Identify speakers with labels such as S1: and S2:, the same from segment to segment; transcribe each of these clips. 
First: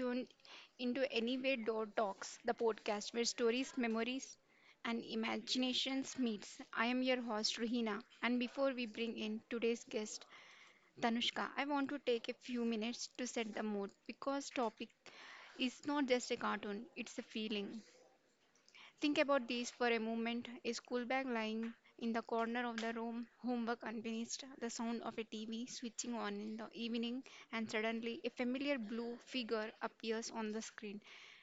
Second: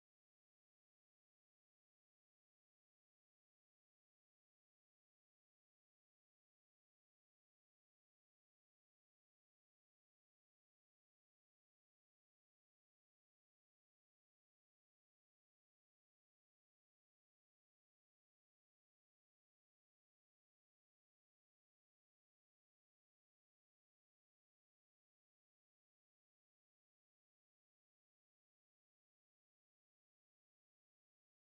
S1: tuned into Anywhere Door Talks, the podcast where stories, memories, and imaginations meets. I am your host Ruhina, and before we bring in today's guest Tanushka, I want to take a few minutes to set the mood because topic is not just a cartoon; it's a feeling. Think about this for a moment. A school bag lying in the corner of the room, homework unfinished, the sound of a TV switching on in the evening, and suddenly a familiar blue figure appears on the screen.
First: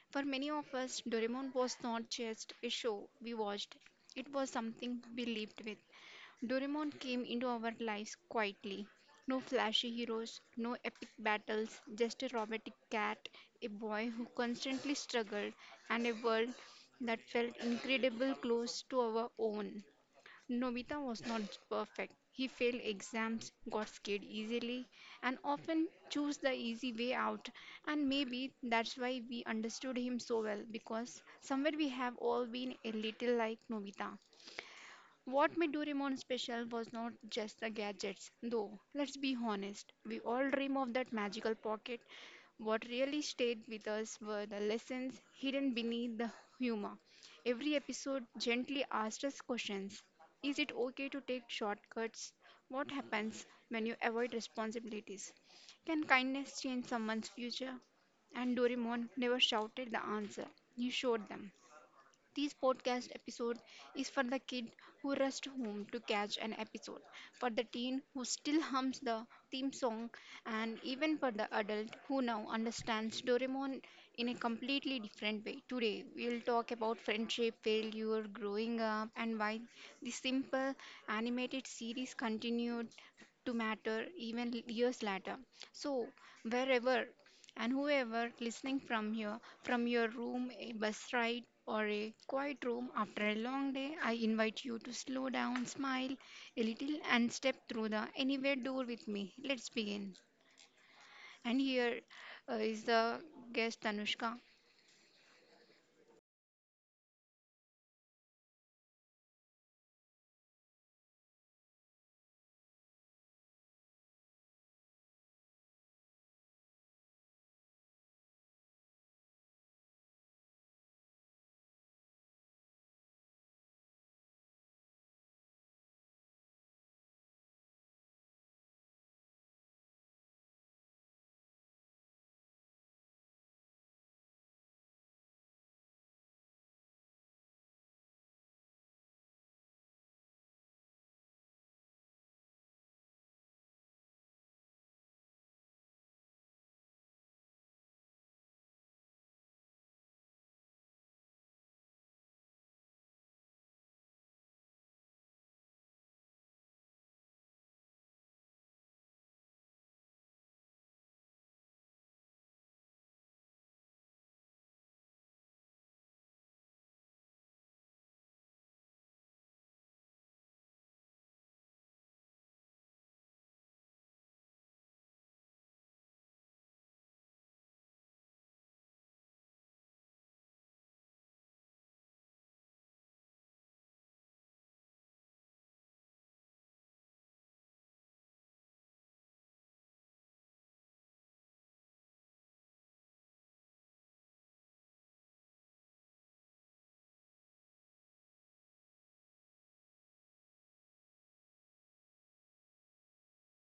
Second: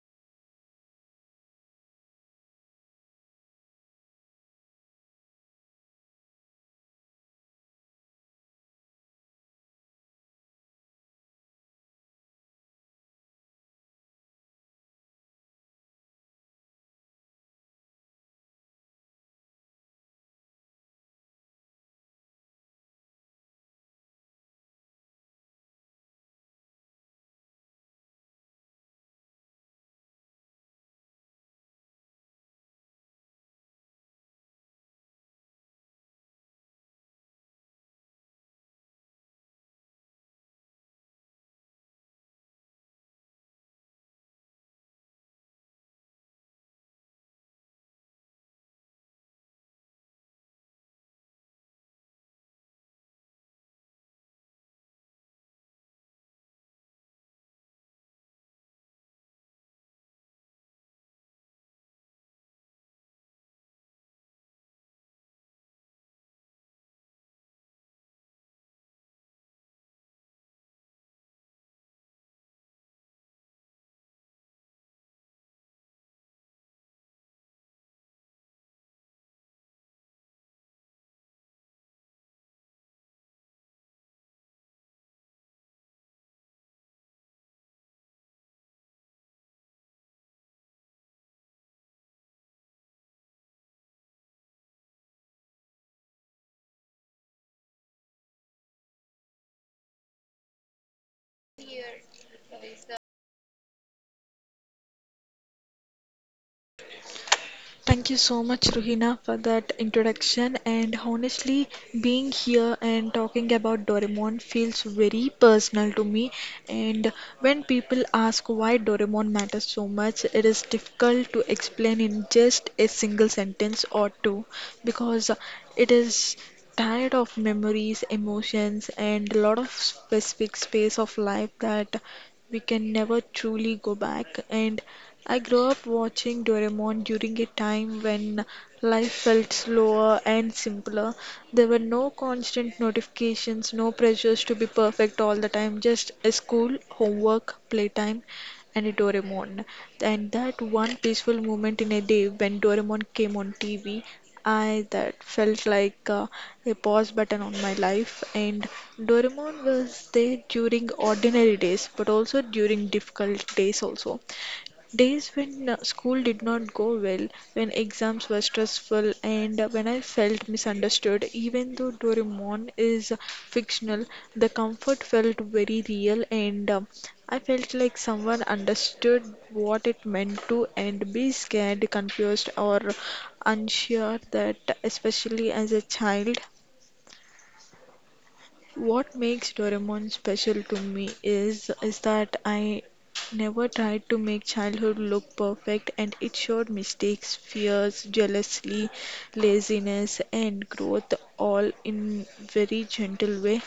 S1: For many of us, Doraemon was not just a show we watched, it was something we lived with. Doraemon came into our lives quietly. No flashy heroes, no epic battles, just a robotic cat, a boy who constantly struggled, and a world that felt incredibly close to our own. Nobita was not perfect. He failed exams, got scared easily, and often chose the easy way out. And maybe that's why we understood him so well, because somewhere we have all been a little like Nobita. What made Doraemon special was not just the gadgets, though. Let's be honest, we all dream of that magical pocket. What really stayed with us were the lessons hidden beneath the humor. Every episode gently asked us questions. Is it okay to take shortcuts? What happens when you avoid responsibilities? Can kindness change someone's future? And Doraemon never shouted the answer, he showed them. This podcast episode is for the kid who rushed home to catch an episode, for the teen who still hums the theme song, and even for the adult who now understands Doraemon in a completely different way. Today, we'll talk about friendship, failure, growing up, and why this simple animated series continued to matter even years later. So, wherever and whoever listening from here, from your room, a bus ride, or a quiet room after a long day, I invite you to slow down, smile a little, and step through the anywhere door with me. Let's begin. And here is the guest Tanushka.
S2: Thank you so much, Ruhina, for that introduction. And honestly, being here and talking about Doraemon feels very personal to me. And when people ask why Doraemon matters so much, it is difficult to explain in just a single sentence or two because it is tired of memories, emotions, and a lot of specific space of life that we can never truly go back. And I grew up watching Doraemon during a time when life felt slower and simpler. There were no constant notifications, no pressures to be perfect all the time, just a school, homework, playtime, and a Doraemon. And that one peaceful moment in a day when Doraemon came on TV, I that felt like a pause button on my life. And Doraemon was there during ordinary days, but also during difficult days also. Days when school did not go well, when exams were stressful, and when I felt misunderstood, even though Doraemon is fictional, the comfort felt very real, and I felt like someone understood what it meant to and be scared, confused, or unsure that, especially as a child. What makes Doraemon special to me is that I never tried to make childhood look perfect and it showed mistakes, fears, jealousy, laziness and growth all in very gentle way.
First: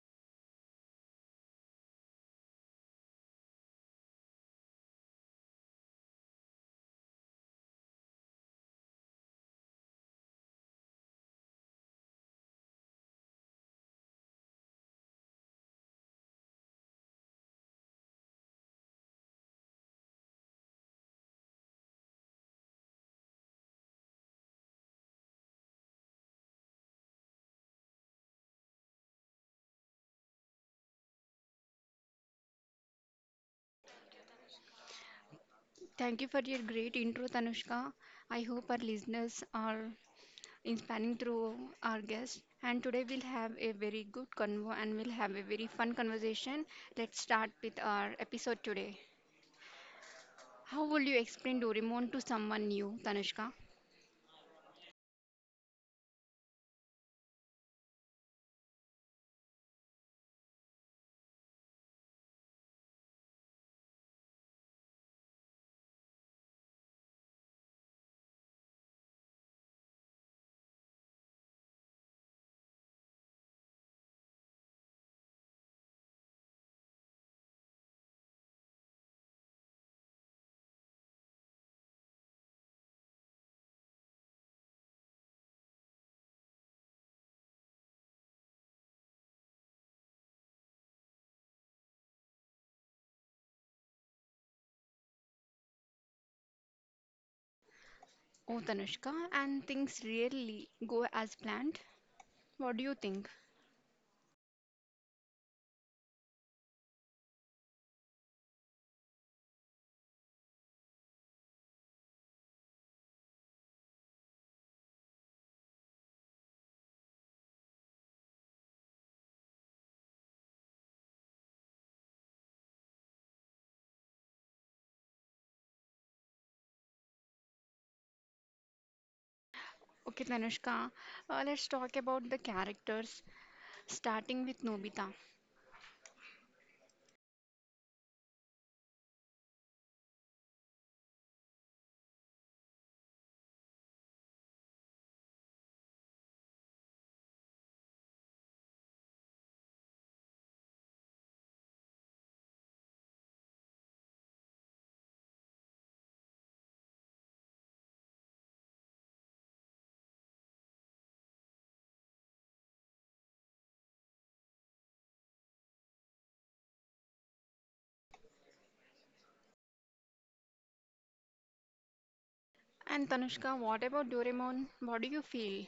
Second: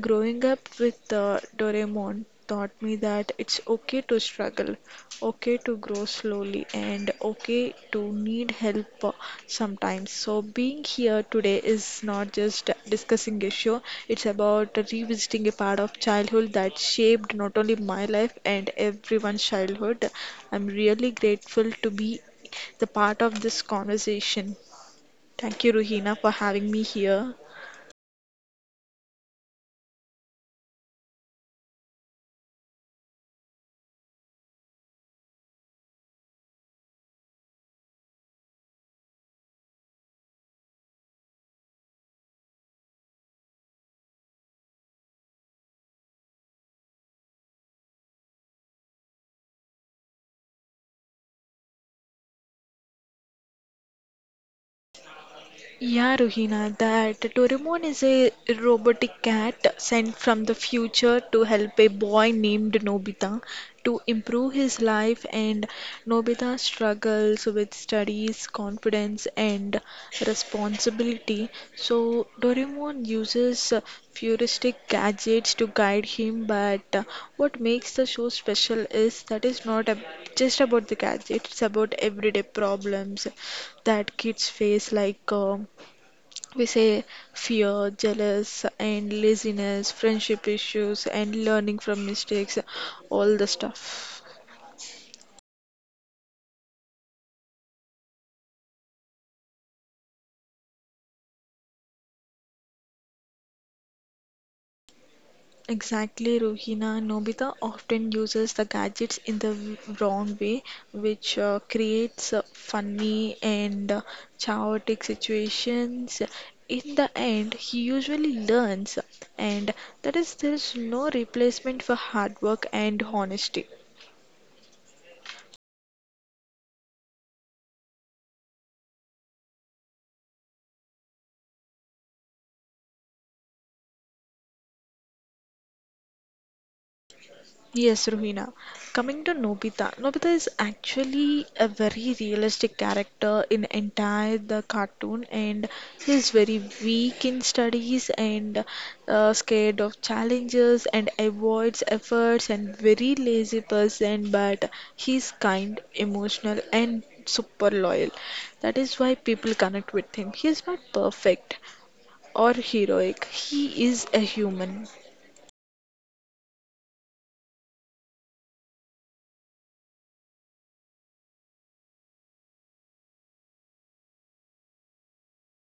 S2: Growing up with Doraemon taught me that it's okay to struggle, okay to grow slowly, and okay to need help sometimes. So being here today is not just discussing a show, it's about revisiting a part of childhood that shaped not only my life and everyone's childhood. I'm really grateful to be the part of this conversation. Thank you, Ruhina, for having me here.
S1: Thank you for your great intro, Tanushka. I hope our listeners are inspiring through our guest. And today we'll have a very good convo and we'll have a very fun conversation. Let's start with our episode today. How would you explain Doraemon to someone new, Tanushka?
S2: Yeah, Ruhina, that Doraemon is a robotic cat sent from the future to help a boy named Nobita to improve his life, and Nobita struggles with studies, confidence, and responsibility. So, Doraemon uses futuristic gadgets to guide him, but what makes the show special is that it's not just about the gadgets, it's about everyday problems that kids face, like, we say fear, jealous, and laziness, friendship issues, and learning from mistakes, all the stuff.
S1: Oh, Tanushka, and things really go as planned? What do you think?
S2: Exactly, Rohina. Nobita often uses the gadgets in the wrong way, which creates funny and chaotic situations. In the end, he usually learns, and that is, there is no replacement for hard work and honesty.
S1: Okay, Tanushka, let's talk about the characters, starting with Nobita.
S2: Yes, Ruhina. Coming to Nobita, Nobita is actually a very realistic character in entire the cartoon, and he's very weak in studies and scared of challenges and avoids efforts and very lazy person. But he's kind, emotional, and super loyal. That is why people connect with him. He is not perfect or heroic. He is a human.
S1: And Tanushka, what about Doraemon? What do you feel?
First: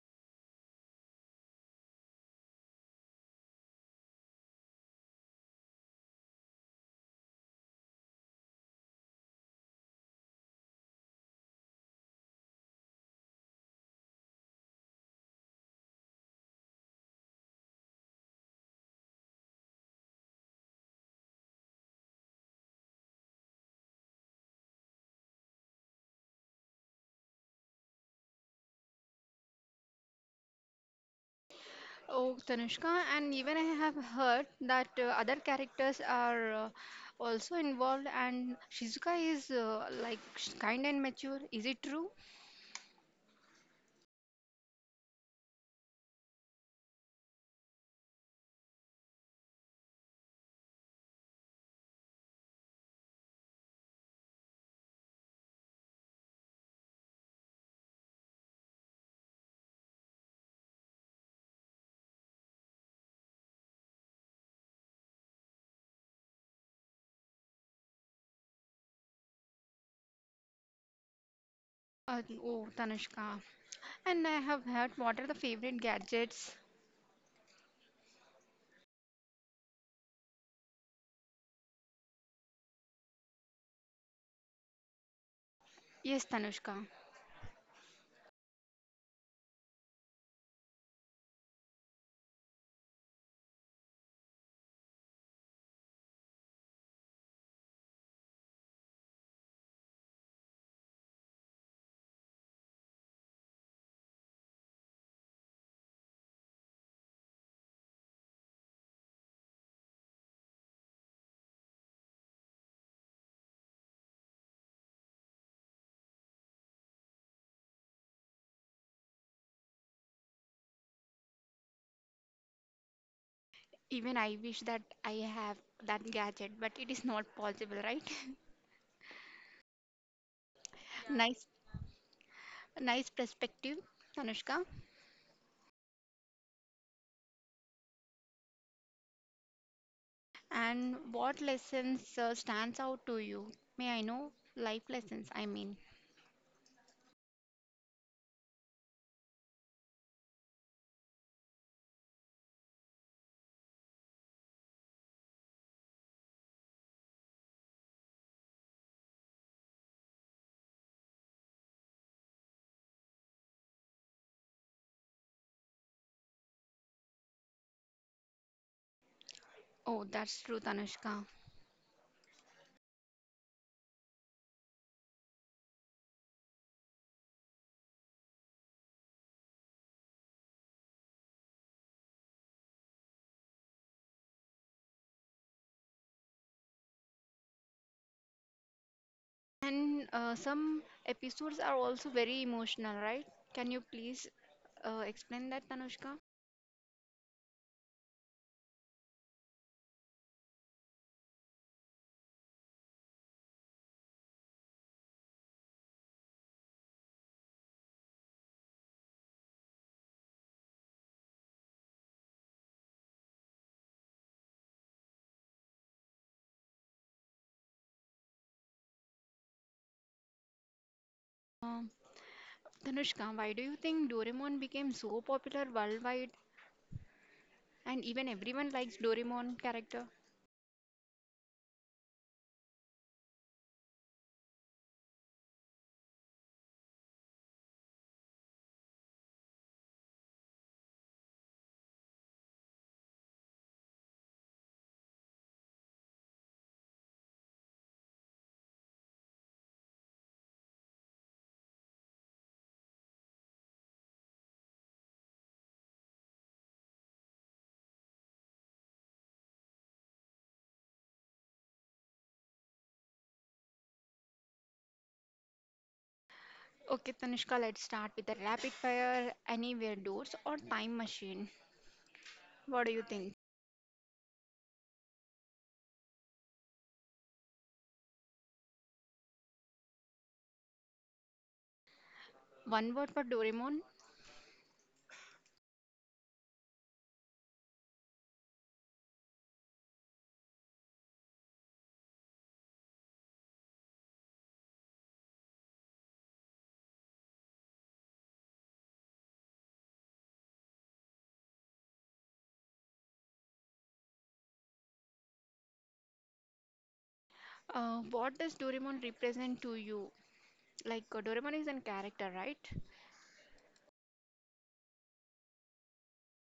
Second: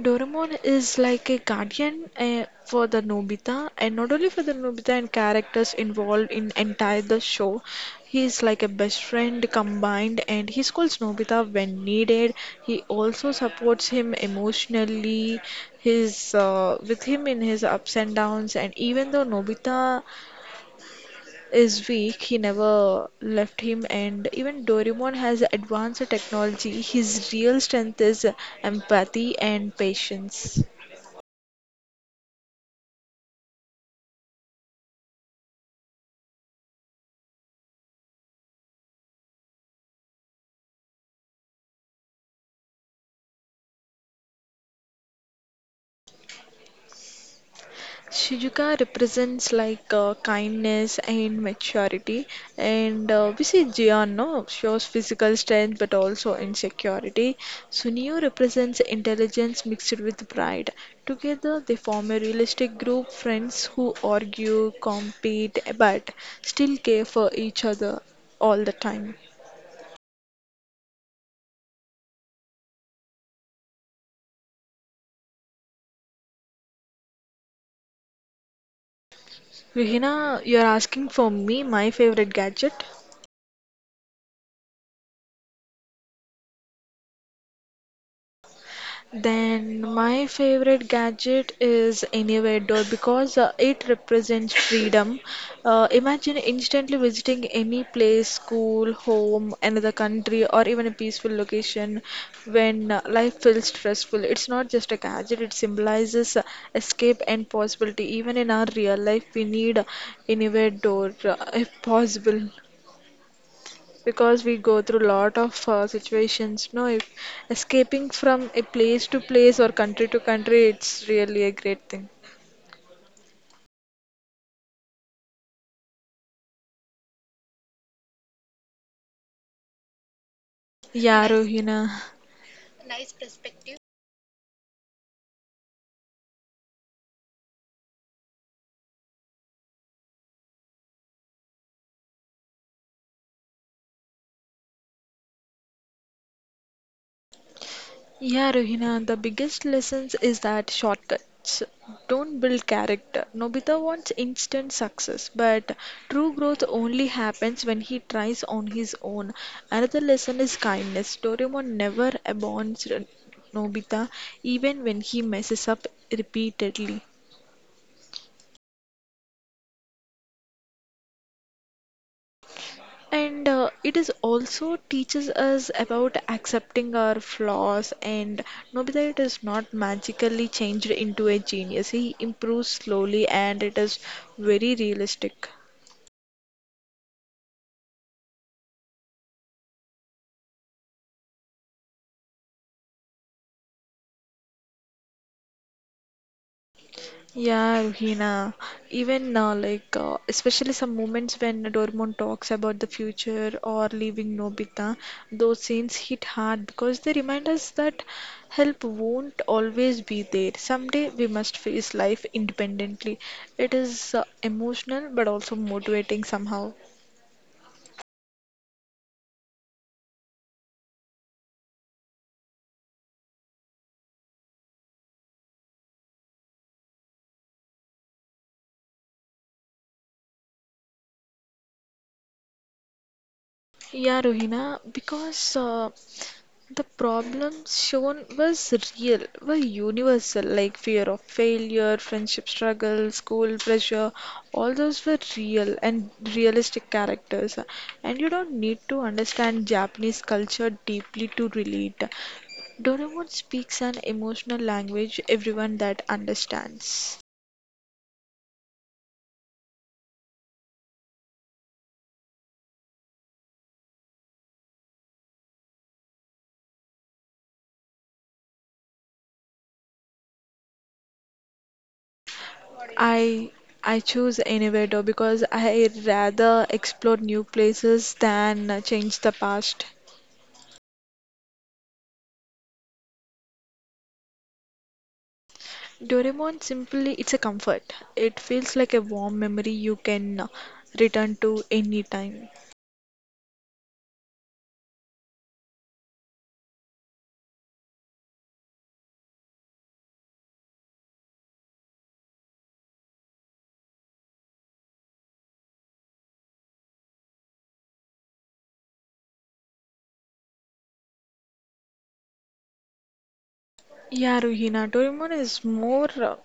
S2: Doraemon is like a guardian for the Nobita, and not only for the Nobita and characters involved in entire the show. He is like a best friend combined, and he calls Nobita when needed. He also supports him emotionally, his with him in his ups and downs. And even though Nobita is weak, he never left him. And even Doraemon has advanced technology. His real strength is empathy and patience.
S1: Oh, Tanushka, and even I have heard that other characters are also involved, and Shizuka is like kind and mature. Is it true?
S2: Shijuka represents like kindness and maturity, and we see Jian no shows physical strength but also insecurity. Sunio represents intelligence mixed with pride. Together, they form a realistic group friends who argue, compete, but still care for each other all the time.
S1: Oh, Tanushka. And I have heard what are the favorite gadgets?
S2: Vihina, you're asking for me my favorite gadget.
S1: Yes, Tanushka.
S2: Then my favorite gadget is anywhere door because it represents freedom. Imagine instantly visiting any place, school, home, another country, or even a peaceful location when life feels stressful. It's not just a gadget, it symbolizes escape and possibility. Even in our real life, we need anywhere door if possible because we go through lot of situations no if escaping from a place to place or country to country, it's really a great thing.
S1: Even I wish that I have that gadget, but it is not possible, right?
S2: Yeah,
S1: Nice,
S2: Rohina.
S1: nice perspective, Tanushka. And what lessons stands out to you? May I know life lessons? I mean,
S2: Yeah, Rohina, the biggest lessons is that shortcuts don't build character. Nobita wants instant success, but true growth only happens when he tries on his own. Another lesson is kindness. Doraemon never abandons Nobita even when he messes up repeatedly.
S1: oh, that's true, Tanushka.
S2: And it is also teaches us about accepting our flaws and Nobita it is not magically changed into a genius. He improves slowly and it is very realistic.
S1: And some episodes are also very emotional, right? Can you please explain that, Tanushka?
S2: Yeah, Ruhina. Even especially some moments when Doraemon talks about the future or leaving Nobita, those scenes hit hard because they remind us that help won't always be there. Someday we must face life independently. It is emotional but also motivating somehow.
S1: Um, Tanushka, why do you think Doraemon became so popular worldwide? And even everyone likes Doraemon character.
S2: Yeah, Rohina, because the problems shown was real, were universal, like fear of failure, friendship struggle, school pressure, all those were real and realistic characters. And you don't need to understand Japanese culture deeply to relate. Doraemon speaks an emotional language everyone that understands.
S1: Okay, Tanushka, let's start with the rapid fire anywhere doors or time machine. What do you think?
S2: I I choose innovator because I rather explore new places than change the past.
S1: One word for Doraemon.
S2: Doraemon simply it's a comfort. It feels like a warm memory you can return to any time.
S1: What does Doraemon represent to you? Like Doraemon is a character, right?
S2: Yeah, Ruhina, Doraemon is more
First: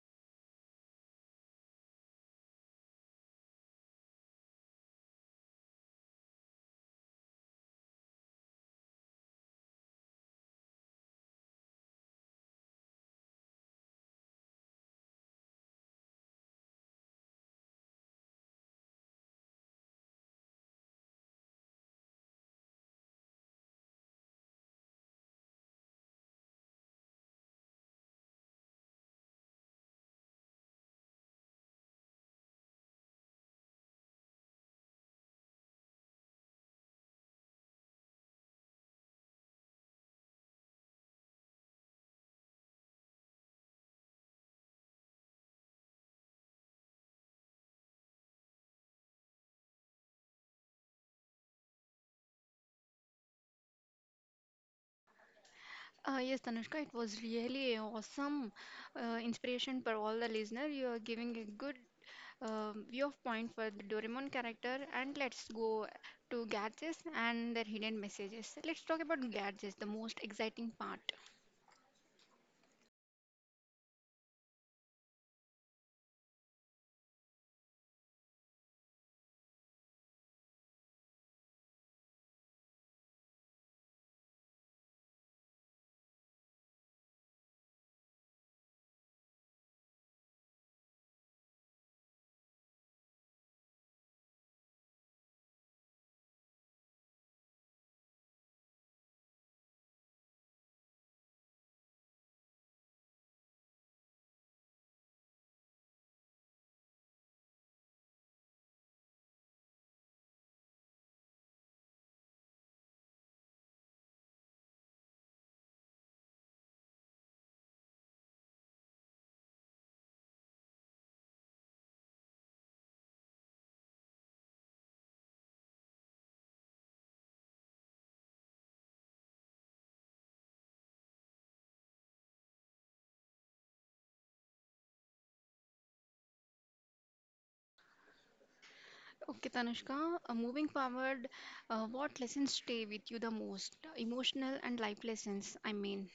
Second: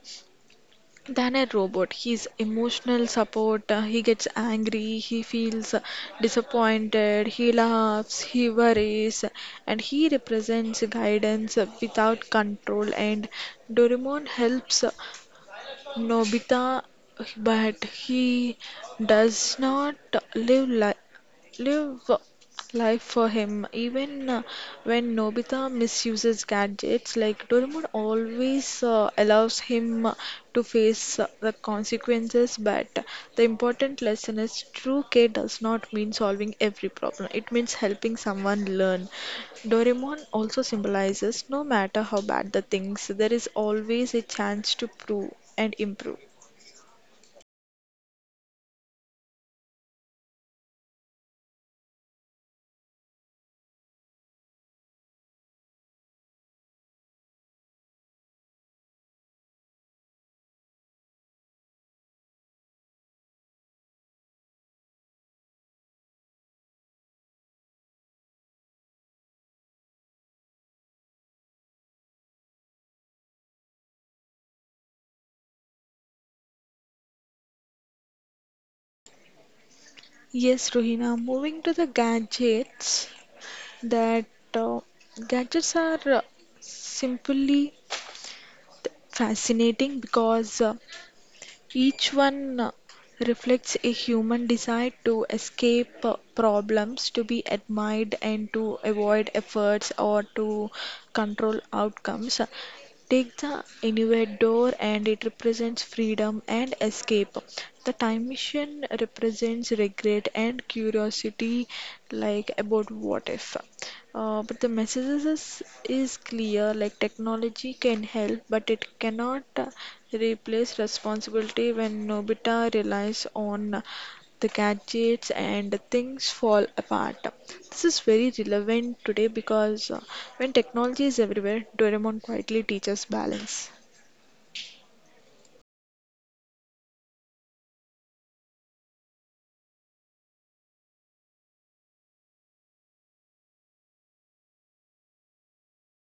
S2: than a robot. He's emotional support, he gets angry, he feels disappointed, he laughs, he worries, and he represents guidance without control. And Doraemon helps Nobita, but he does not live li live life for him. Even when Nobita misuses gadgets, like Doraemon always allows him to face the consequences. But the important lesson is true care does not mean solving every problem, it means helping someone learn. Doraemon also symbolizes no matter how bad the things, there is always a chance to prove and improve.
S1: Yes, Tanushka, it was really awesome inspiration for all the listener. You are giving a good view of point for the Doraemon character. And let's go to gadgets and their hidden messages. Let's talk about gadgets, the most exciting part.
S2: Yes, Rohina, moving to the gadgets. That uh, Gadgets are simply fascinating because each one reflects a human desire to escape problems, to be admired, and to avoid efforts or to control outcomes. Take the anywhere door, and it represents freedom and escape. The time machine represents regret and curiosity, like about what if. But the messages is clear, like technology can help, but it cannot replace responsibility when Nobita relies on the gadgets and things fall apart. This is very relevant today because when technology is everywhere, Doraemon quietly teaches balance.
S1: Okay, Tanushka, moving forward, what lessons stay with you the most? Emotional and life lessons, I mean.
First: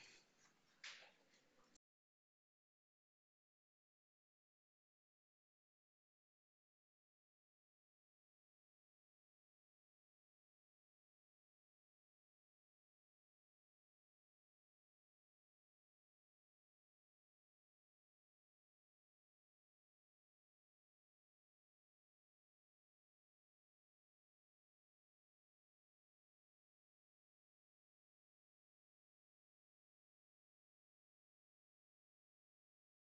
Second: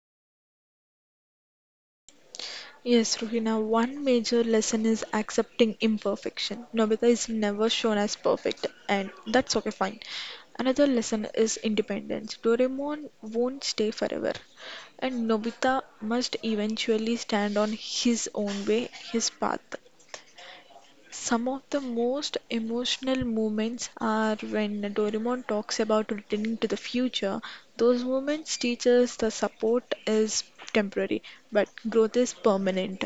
S2: Yes, Ruhina, one major lesson is accepting imperfection. Nobita is never shown as perfect, and that's okay, fine. Another lesson is independence. Doraemon won't stay forever, and Nobita must eventually stand on his own way, his path. Some of the most emotional moments are when Doraemon talks about returning to the future. Those moments teach us the support is temporary, but growth is permanent.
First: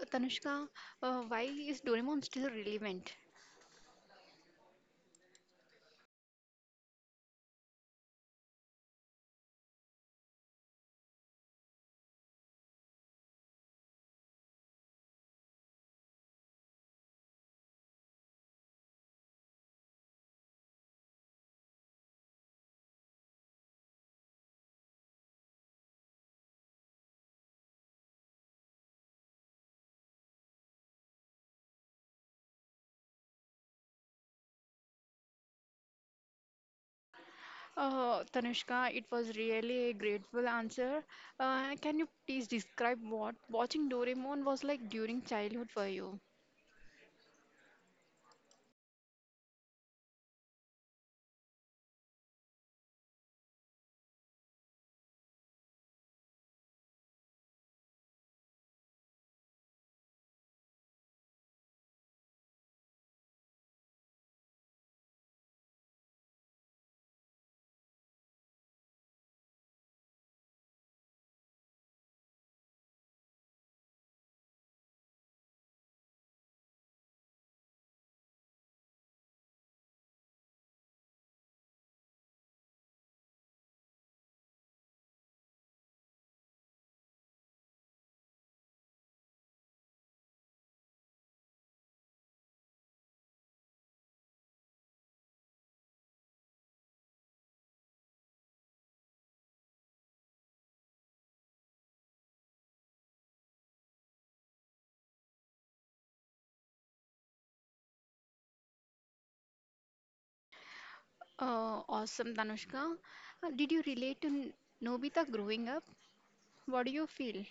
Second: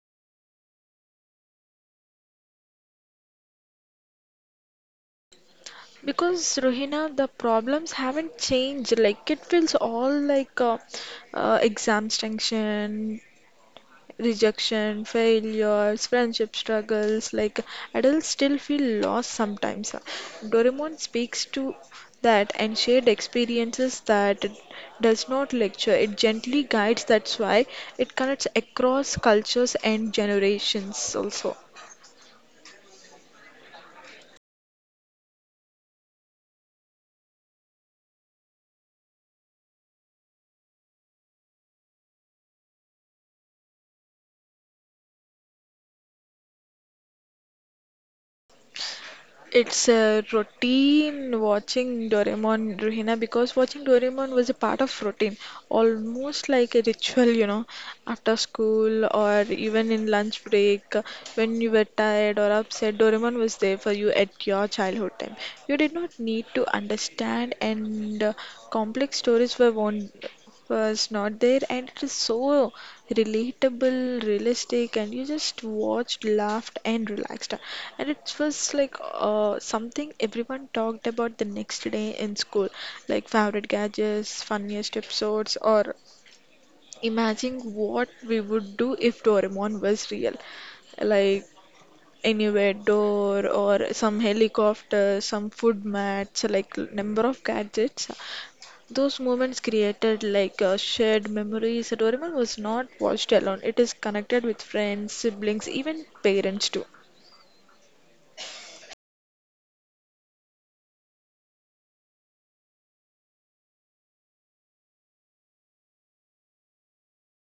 S1: Tanushka, why is Doraemon still relevant?
S2: Because Rohina, the problems haven't changed. Like it feels all like exams tension, rejection, failures, friendship struggles. Like adults still feel lost sometimes. Doraemon speaks to that and shared experiences that it does not lecture. It gently guides. That's why it connects across cultures and generations also.
S1: Tanushka, it was really a grateful answer. Can you please describe what watching Doraemon was like during childhood for you?
S2: It's a routine watching Doraemon, Ruhina, because watching Doraemon was a part of routine, almost like a ritual, you know, after school or even in lunch break, when you were tired or upset, Doraemon was there for you at your childhood time. You did not need to understand, and complex stories were won was not there, and it is so relatable, realistic, and you just watched, laughed, and relaxed. And it was like something everyone talked about the next day in school, like favorite gadgets, funniest episodes, or imagine what we would do if Doraemon was real. Like anywhere door or some helicopter, some food mats, like number of gadgets, those moments created like shared memories. Doraemon was not watched alone. It is connected with friends, siblings, even parents too.
S1: Awesome, Tanushka. Did you relate to Nobita growing up? What do you feel?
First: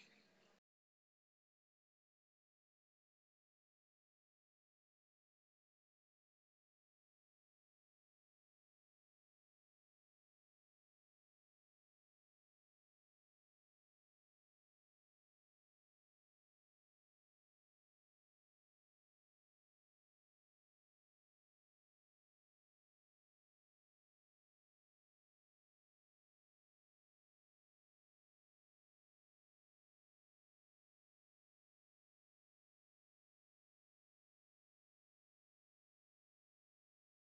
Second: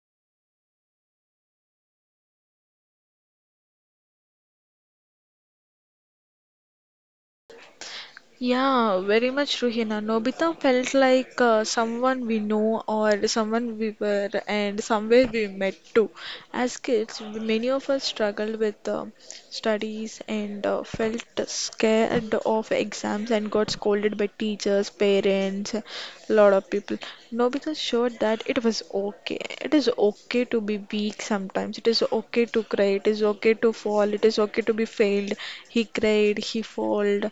S2: Yeah, very much true, Nobita felt like someone we know or someone we were and somewhere we met too. As kids, many of us struggled with studies and felt scared of exams and got scolded by teachers, parents, a lot of people. Nobita showed that it was okay. It is okay to be weak sometimes. It is okay to cry. It is okay to fall. It is okay to be failed. He cried,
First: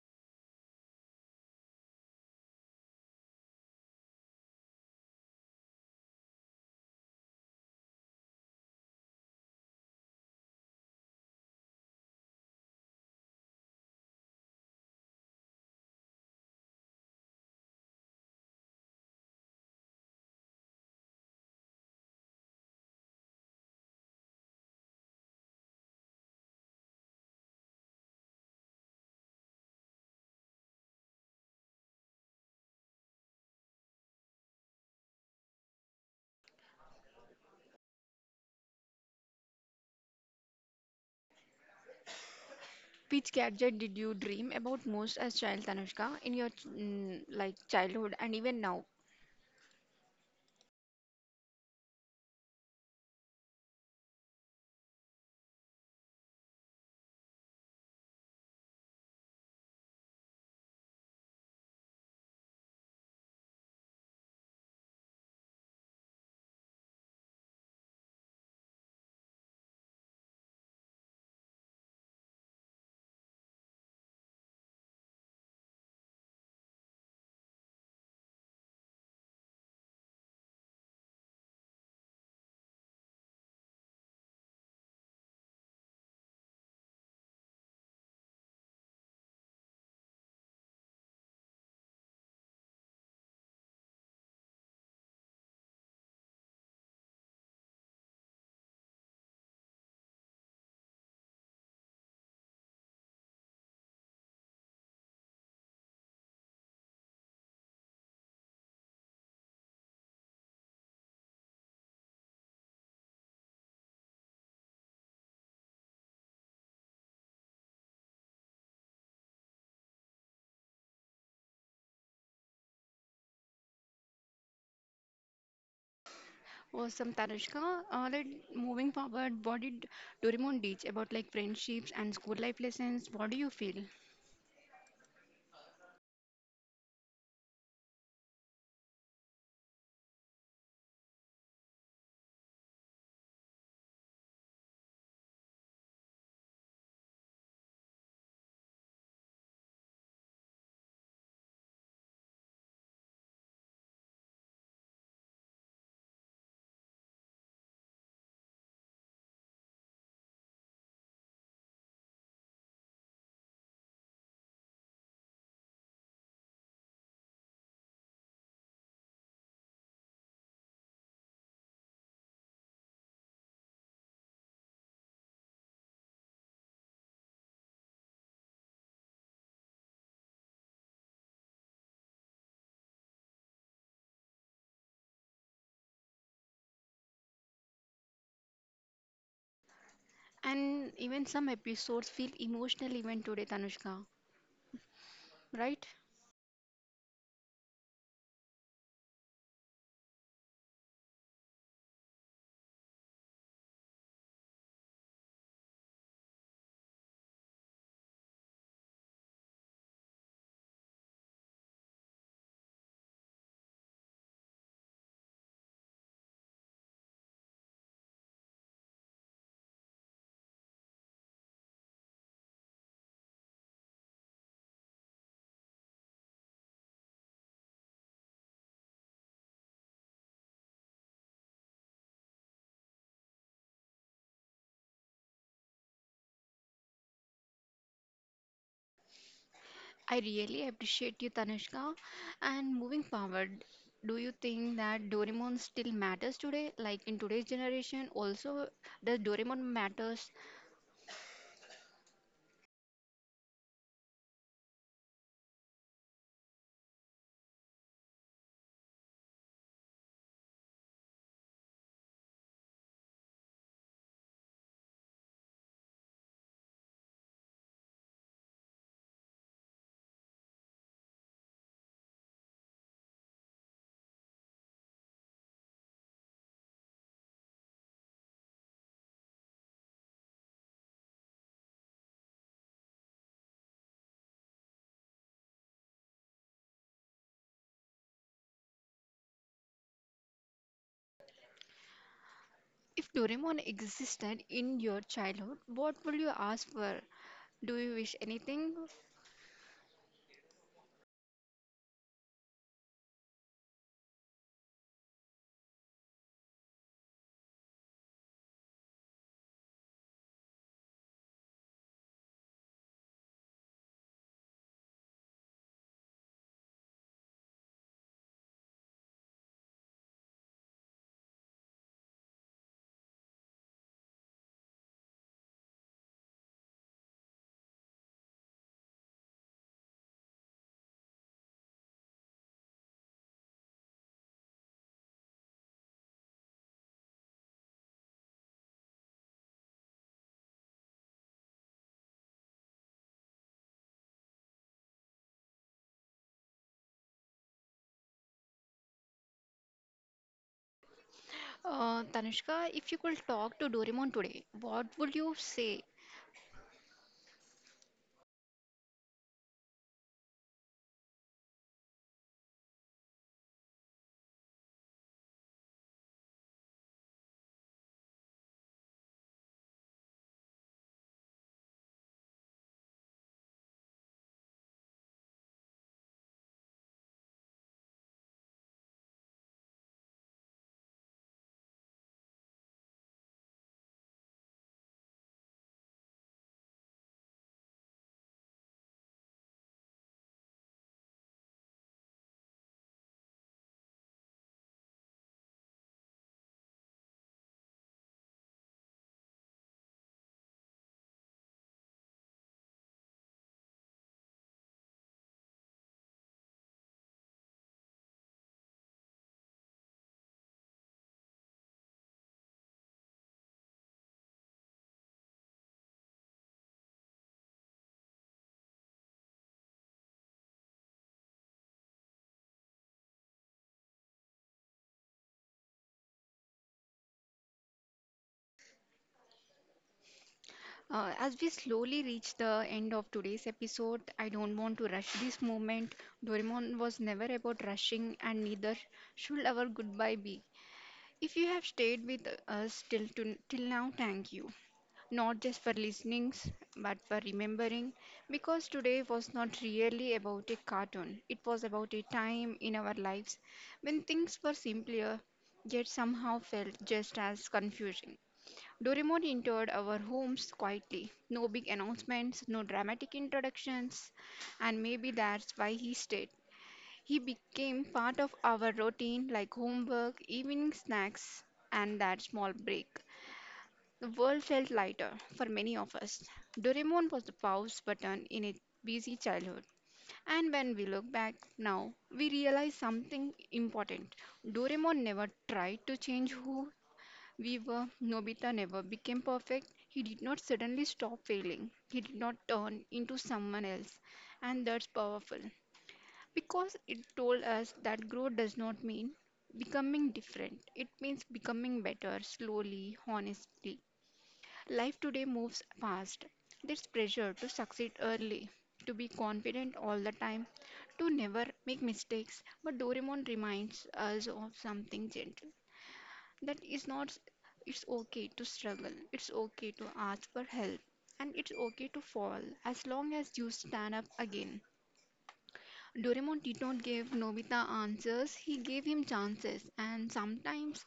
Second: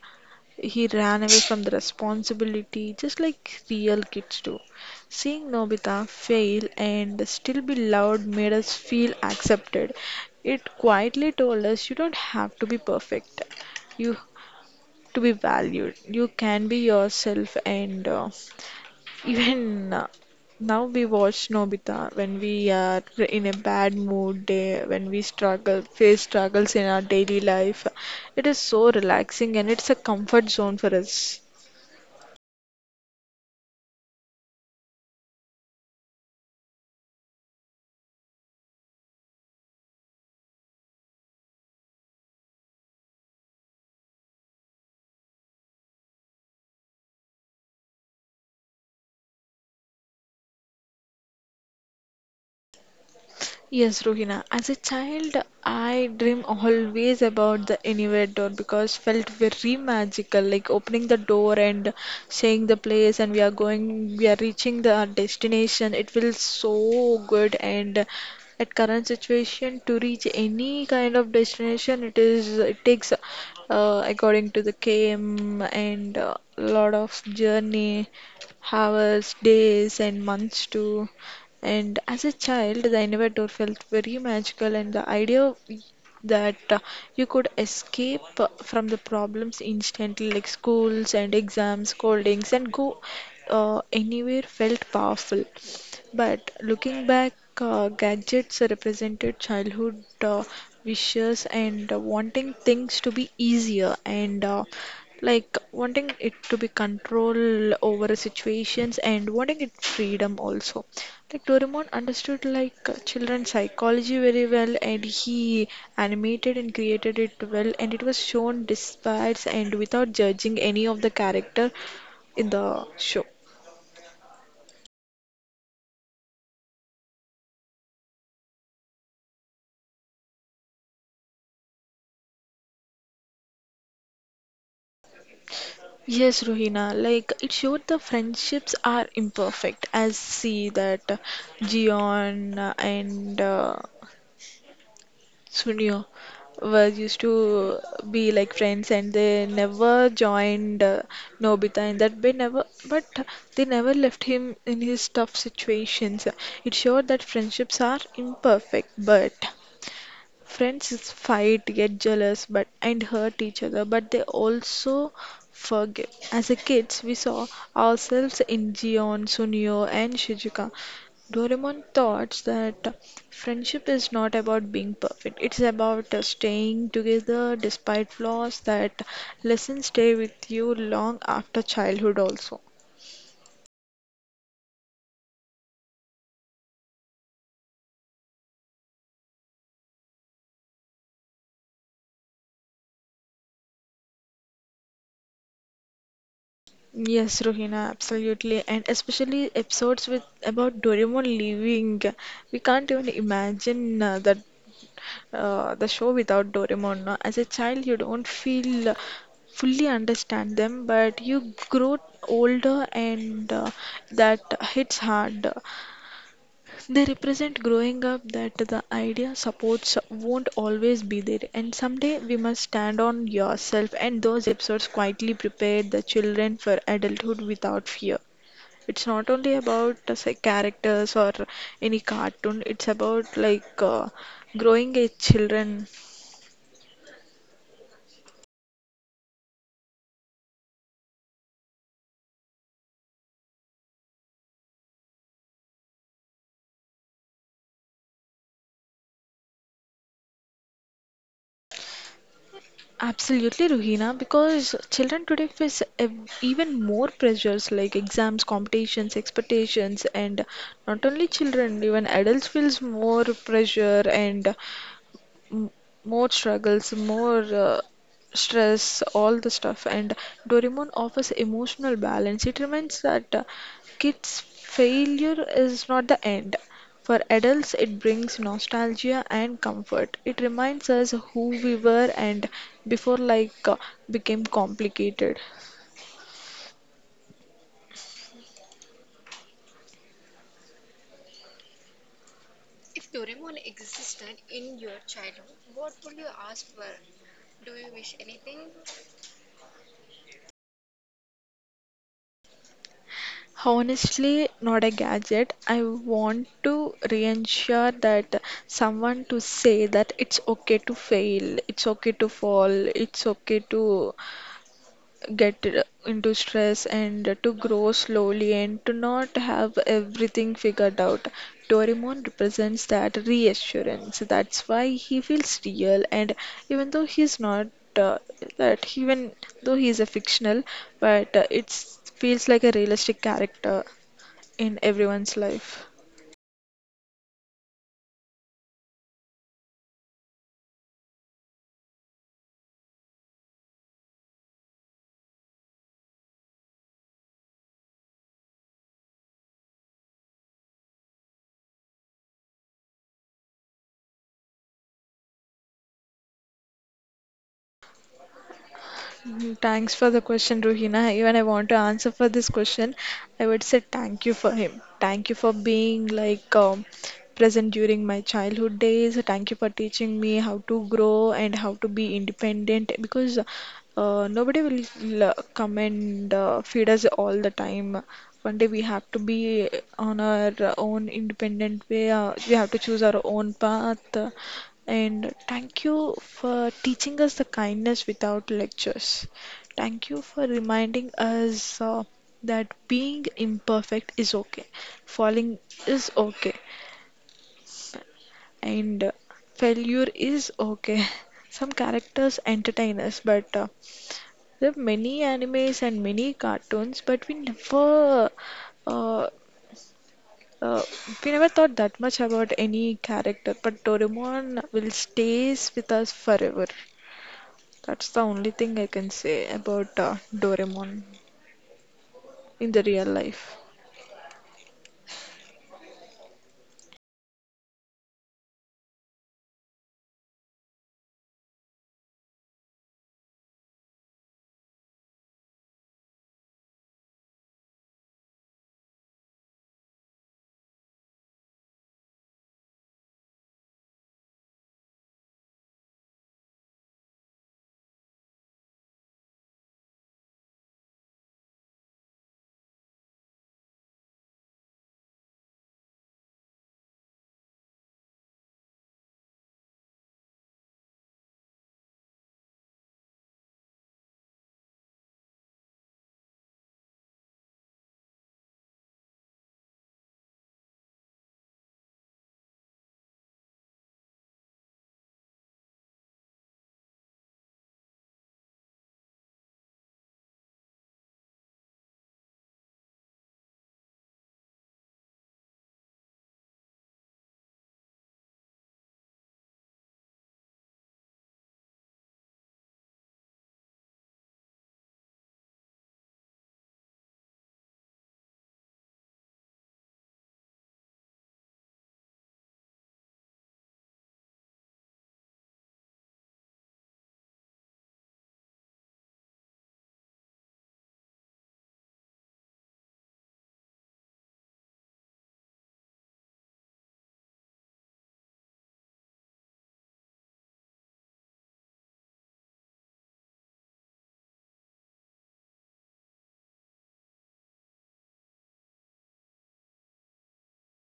S2: he ran away from the responsibility just like real kids do. Seeing Nobita fail and still be loved made us feel accepted. It quietly told us you don't have to be perfect. You to be valued. You can be yourself and even now we watch Nobita when we are in a bad mood day, when we struggle, face struggles in our daily life. It is so relaxing and it's a comfort zone for us.
S1: Which gadget did you dream about most as child, Tanushka, in your like childhood and even now?
S2: Yes, Rohina. As a child, I dream always about the anywhere door because felt very magical, like opening the door and seeing the place, and we are going, we are reaching the our destination. It feels so good, and at current situation, to reach any kind of destination, it takes according to the KM and a lot of journey, hours, days, and months to. And as a child, the elevator felt very magical, and the idea that you could escape from the problems instantly, like schools and exams, scoldings, and go anywhere felt powerful. But looking back, gadgets represented childhood wishes and wanting things to be easier and like wanting it to be control over situations and wanting it freedom also. Like Doraemon understood like children's psychology very well, and he animated and created it well, and it was shown despite and without judging any of the character in the show.
S1: Was some Tanushka, like moving forward, what did Doraemon teach about like friendships and school life lessons? What do you feel?
S2: Yes, Rohina, like it showed the friendships are imperfect, as see that Gion and Sunio was used to be like friends and they never joined Nobita in that way never but they never left him in his tough situations. It showed that friendships are imperfect but friends fight, get jealous, but and hurt each other, but they also forgive. As a kids, we saw ourselves in Gion, Sunio, and Shizuka. Doraemon thought that friendship is not about being perfect. It's about staying together despite flaws. That lessons stay with you long after childhood also.
S1: And even some episodes feel emotional even today, Tanushka, right?
S2: Yes, Rohina, absolutely, and especially episodes with about Doraemon leaving. We can't even imagine that the show without Doraemon. No? As a child, you don't feel fully understand them, but you grow older, and that hits hard. They represent growing up that the idea supports won't always be there, and someday we must stand on yourself. And those episodes quietly prepare the children for adulthood without fear. It's not only about say characters or any cartoon, it's about like growing a children.
S1: I really appreciate you, Tanushka. And moving forward, do you think that Doraemon still matters today? Like in today's generation, also does Doraemon matters?
S2: Absolutely, Ruhina, because children today face ev even more pressures like exams, competitions, expectations, and not only children, even adults feels more pressure and m- more struggles, more stress, all the stuff. And Doraemon offers emotional balance. It reminds that kids' failure is not the end. For adults, it brings nostalgia and comfort. It reminds us who we were and before life became complicated.
S1: If Doraemon existed in your childhood, what would you ask for? Do you wish anything?
S2: Honestly, not a gadget. I want to reassure that someone to say that it's okay to fail, it's okay to fall, it's okay to get into stress and to grow slowly and to not have everything figured out. Doraemon represents that reassurance. That's why he feels real and even though he's not uh, that even though he's a fictional, but it feels like a realistic character in everyone's life.
S1: Tanushka, if you could talk to Doraemon today, what would you say?
S2: Mhm. Thanks for the question, Ruhina. Even I want to answer for this question. I would say thank you for him. Thank you for being like present during my childhood days. Thank you for teaching me how to grow and how to be independent because nobody will come and feed us all the time. One day we have to be on our own independent way. We have to choose our own path. And thank you for teaching us the kindness without lectures. Thank you for reminding us that being imperfect is okay, falling is okay, and failure is okay. Some characters entertain us, but there are many animes and many cartoons, but uh, uh, we never thought that much about any character, but Doraemon will stays with us forever. That's the only thing I can say about Doraemon in the real life.
S1: As we slowly reach the end of today's episode, I don't want to rush this moment. Doraemon was never about rushing, and neither should our goodbye be. If you have stayed with us till now, thank you. Not just for listening, but for remembering. Because today was not really about a cartoon. It was about a time in our lives when things were simpler, yet somehow felt just as confusing. Doraemon entered our homes quietly. No big announcements, no dramatic introductions, and maybe that's why he stayed. He became part of our routine like homework, evening snacks, and that small break. The world felt lighter for many of us. Doraemon was the pause button in a busy childhood. And when we look back now, we realize something important. Doraemon never tried to change who we were. Nobita never became perfect. He did not suddenly stop failing. He did not turn into someone else. And that's powerful. Because it told us that growth does not mean becoming different, it means becoming better slowly, honestly. Life today moves fast. There's pressure to succeed early, to be confident all the time, to never make mistakes. But Doraemon reminds us of something gentle that is not it's okay to struggle, it's okay to ask for help, and it's okay to fall as long as you stand up again. Doraemon did not give Nobita answers, he gave him chances, and sometimes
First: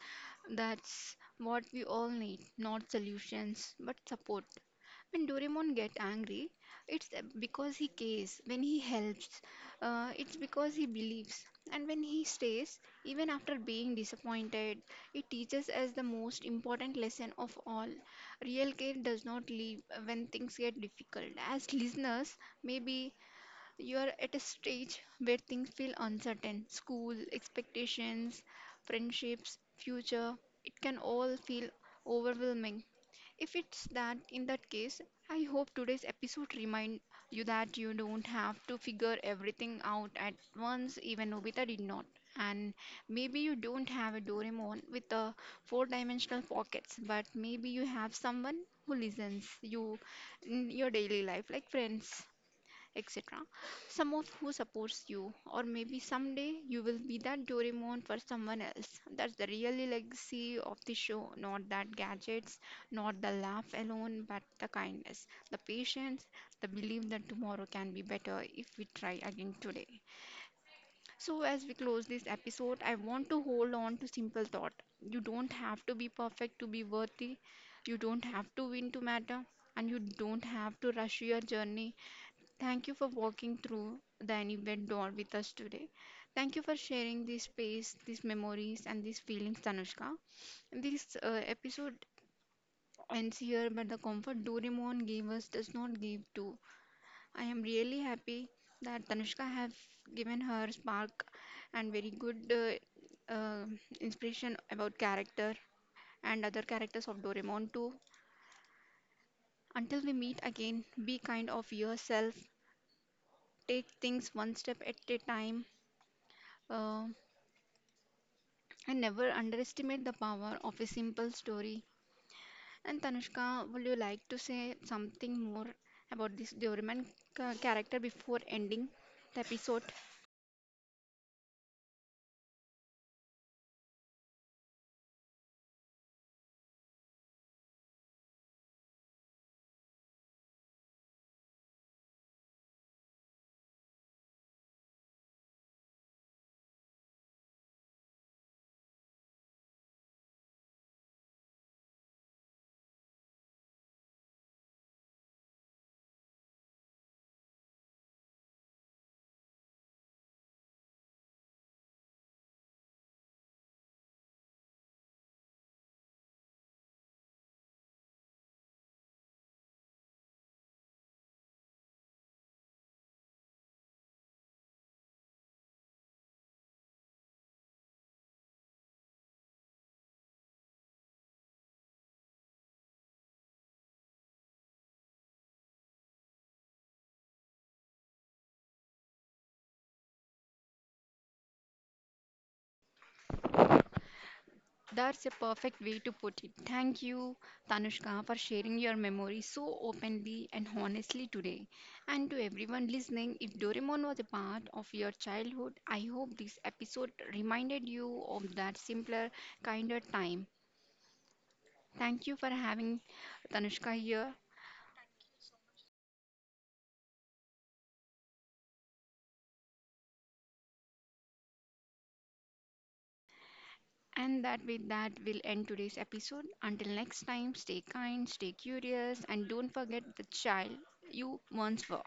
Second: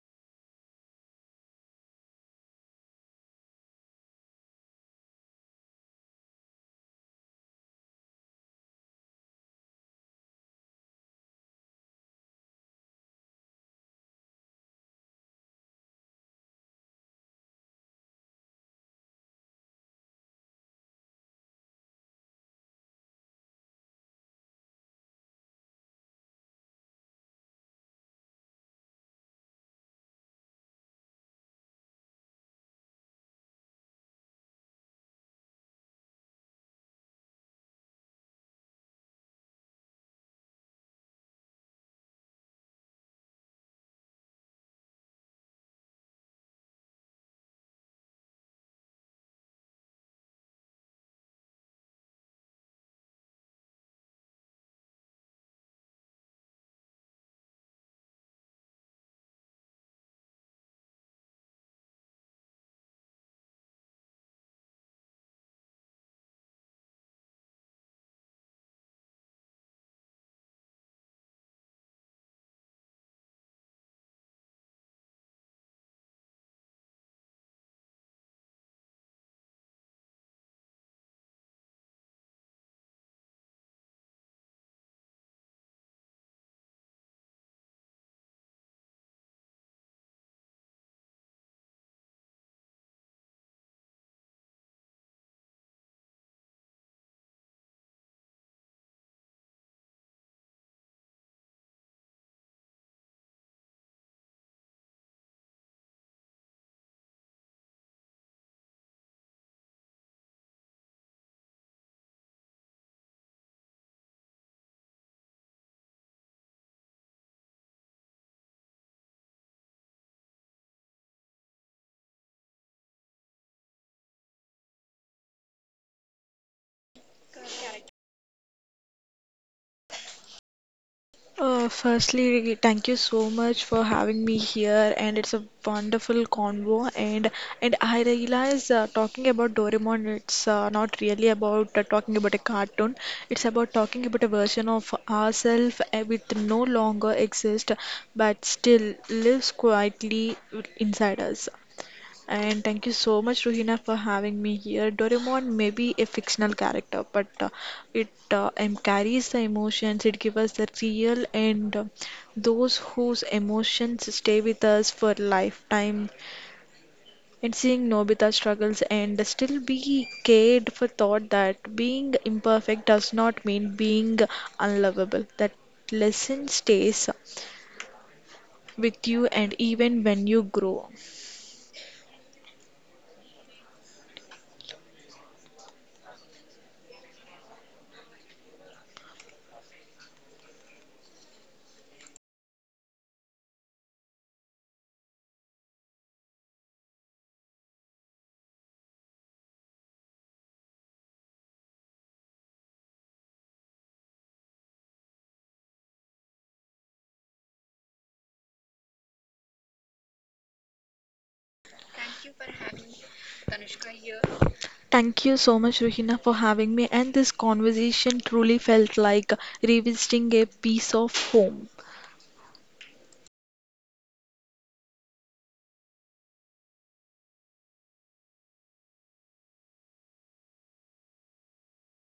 S1: that's what we all need not solutions, but support. When Doraemon get angry, it's because he cares. When he helps, it's because he believes. And when he stays, even after being disappointed, it teaches us the most important lesson of all. Real care does not leave when things get difficult. As listeners, maybe you are at a stage where things feel uncertain school, expectations, friendships, future. It can all feel overwhelming. If it's that, in that case, I hope today's episode remind you that you don't have to figure everything out at once, even Nobita did not. And maybe you don't have a Doraemon with a four-dimensional pockets, but maybe you have someone who listens you in your daily life, like friends, etc. Some of who supports you, or maybe someday you will be that Doraemon for someone else. That's the real legacy of the show, not that gadgets, not the laugh alone, but the kindness, the patience, the belief that tomorrow can be better if we try again today. So, as we close this episode, I want to hold on to simple thought. You don't have to be perfect to be worthy. You don't have to win to matter. And you don't have to rush your journey. Thank you for walking through the Anywhere door with us today. Thank you for sharing this space, these memories, and these feelings, Tanushka. This episode ends here, but the comfort Doraemon gave us does not give to. I am really happy that Tanushka have given her spark and very good inspiration about character and other characters of Doraemon too. Until we meet again, be kind of yourself. Take things one step at a time. Uh, and never underestimate the power of a simple story. And Tanushka, would you like to say something more about this Doraemon character before ending the episode?
S2: Firstly, thank you so much for having me here, and it's a wonderful convo. And I realize talking about Doraemon, it's not really about talking about a cartoon. It's about talking about a version of ourselves with no longer exist, but still lives quietly inside us. And thank you so much, Ruhina, for having me here. Doraemon may be a fictional character, but it carries the emotions, it gives us the real, and those whose emotions stay with us for lifetime. And seeing Nobita struggles and still be cared for thought that being imperfect does not mean being unlovable. That lesson stays with you, and even when you grow.
S1: That's a perfect way to put it. Thank you, Tanushka, for sharing your memories so openly and honestly today. And to everyone listening, if Doraemon was a part of your childhood, I hope this episode reminded you of that simpler, kinder time. Thank you for having Tanushka here.
S2: Thank you so much, Ruhina, for having me. And this conversation truly felt like revisiting a piece of home.
S1: And that with that will end today's episode. Until next time, stay kind, stay curious, and don't forget the child you once were.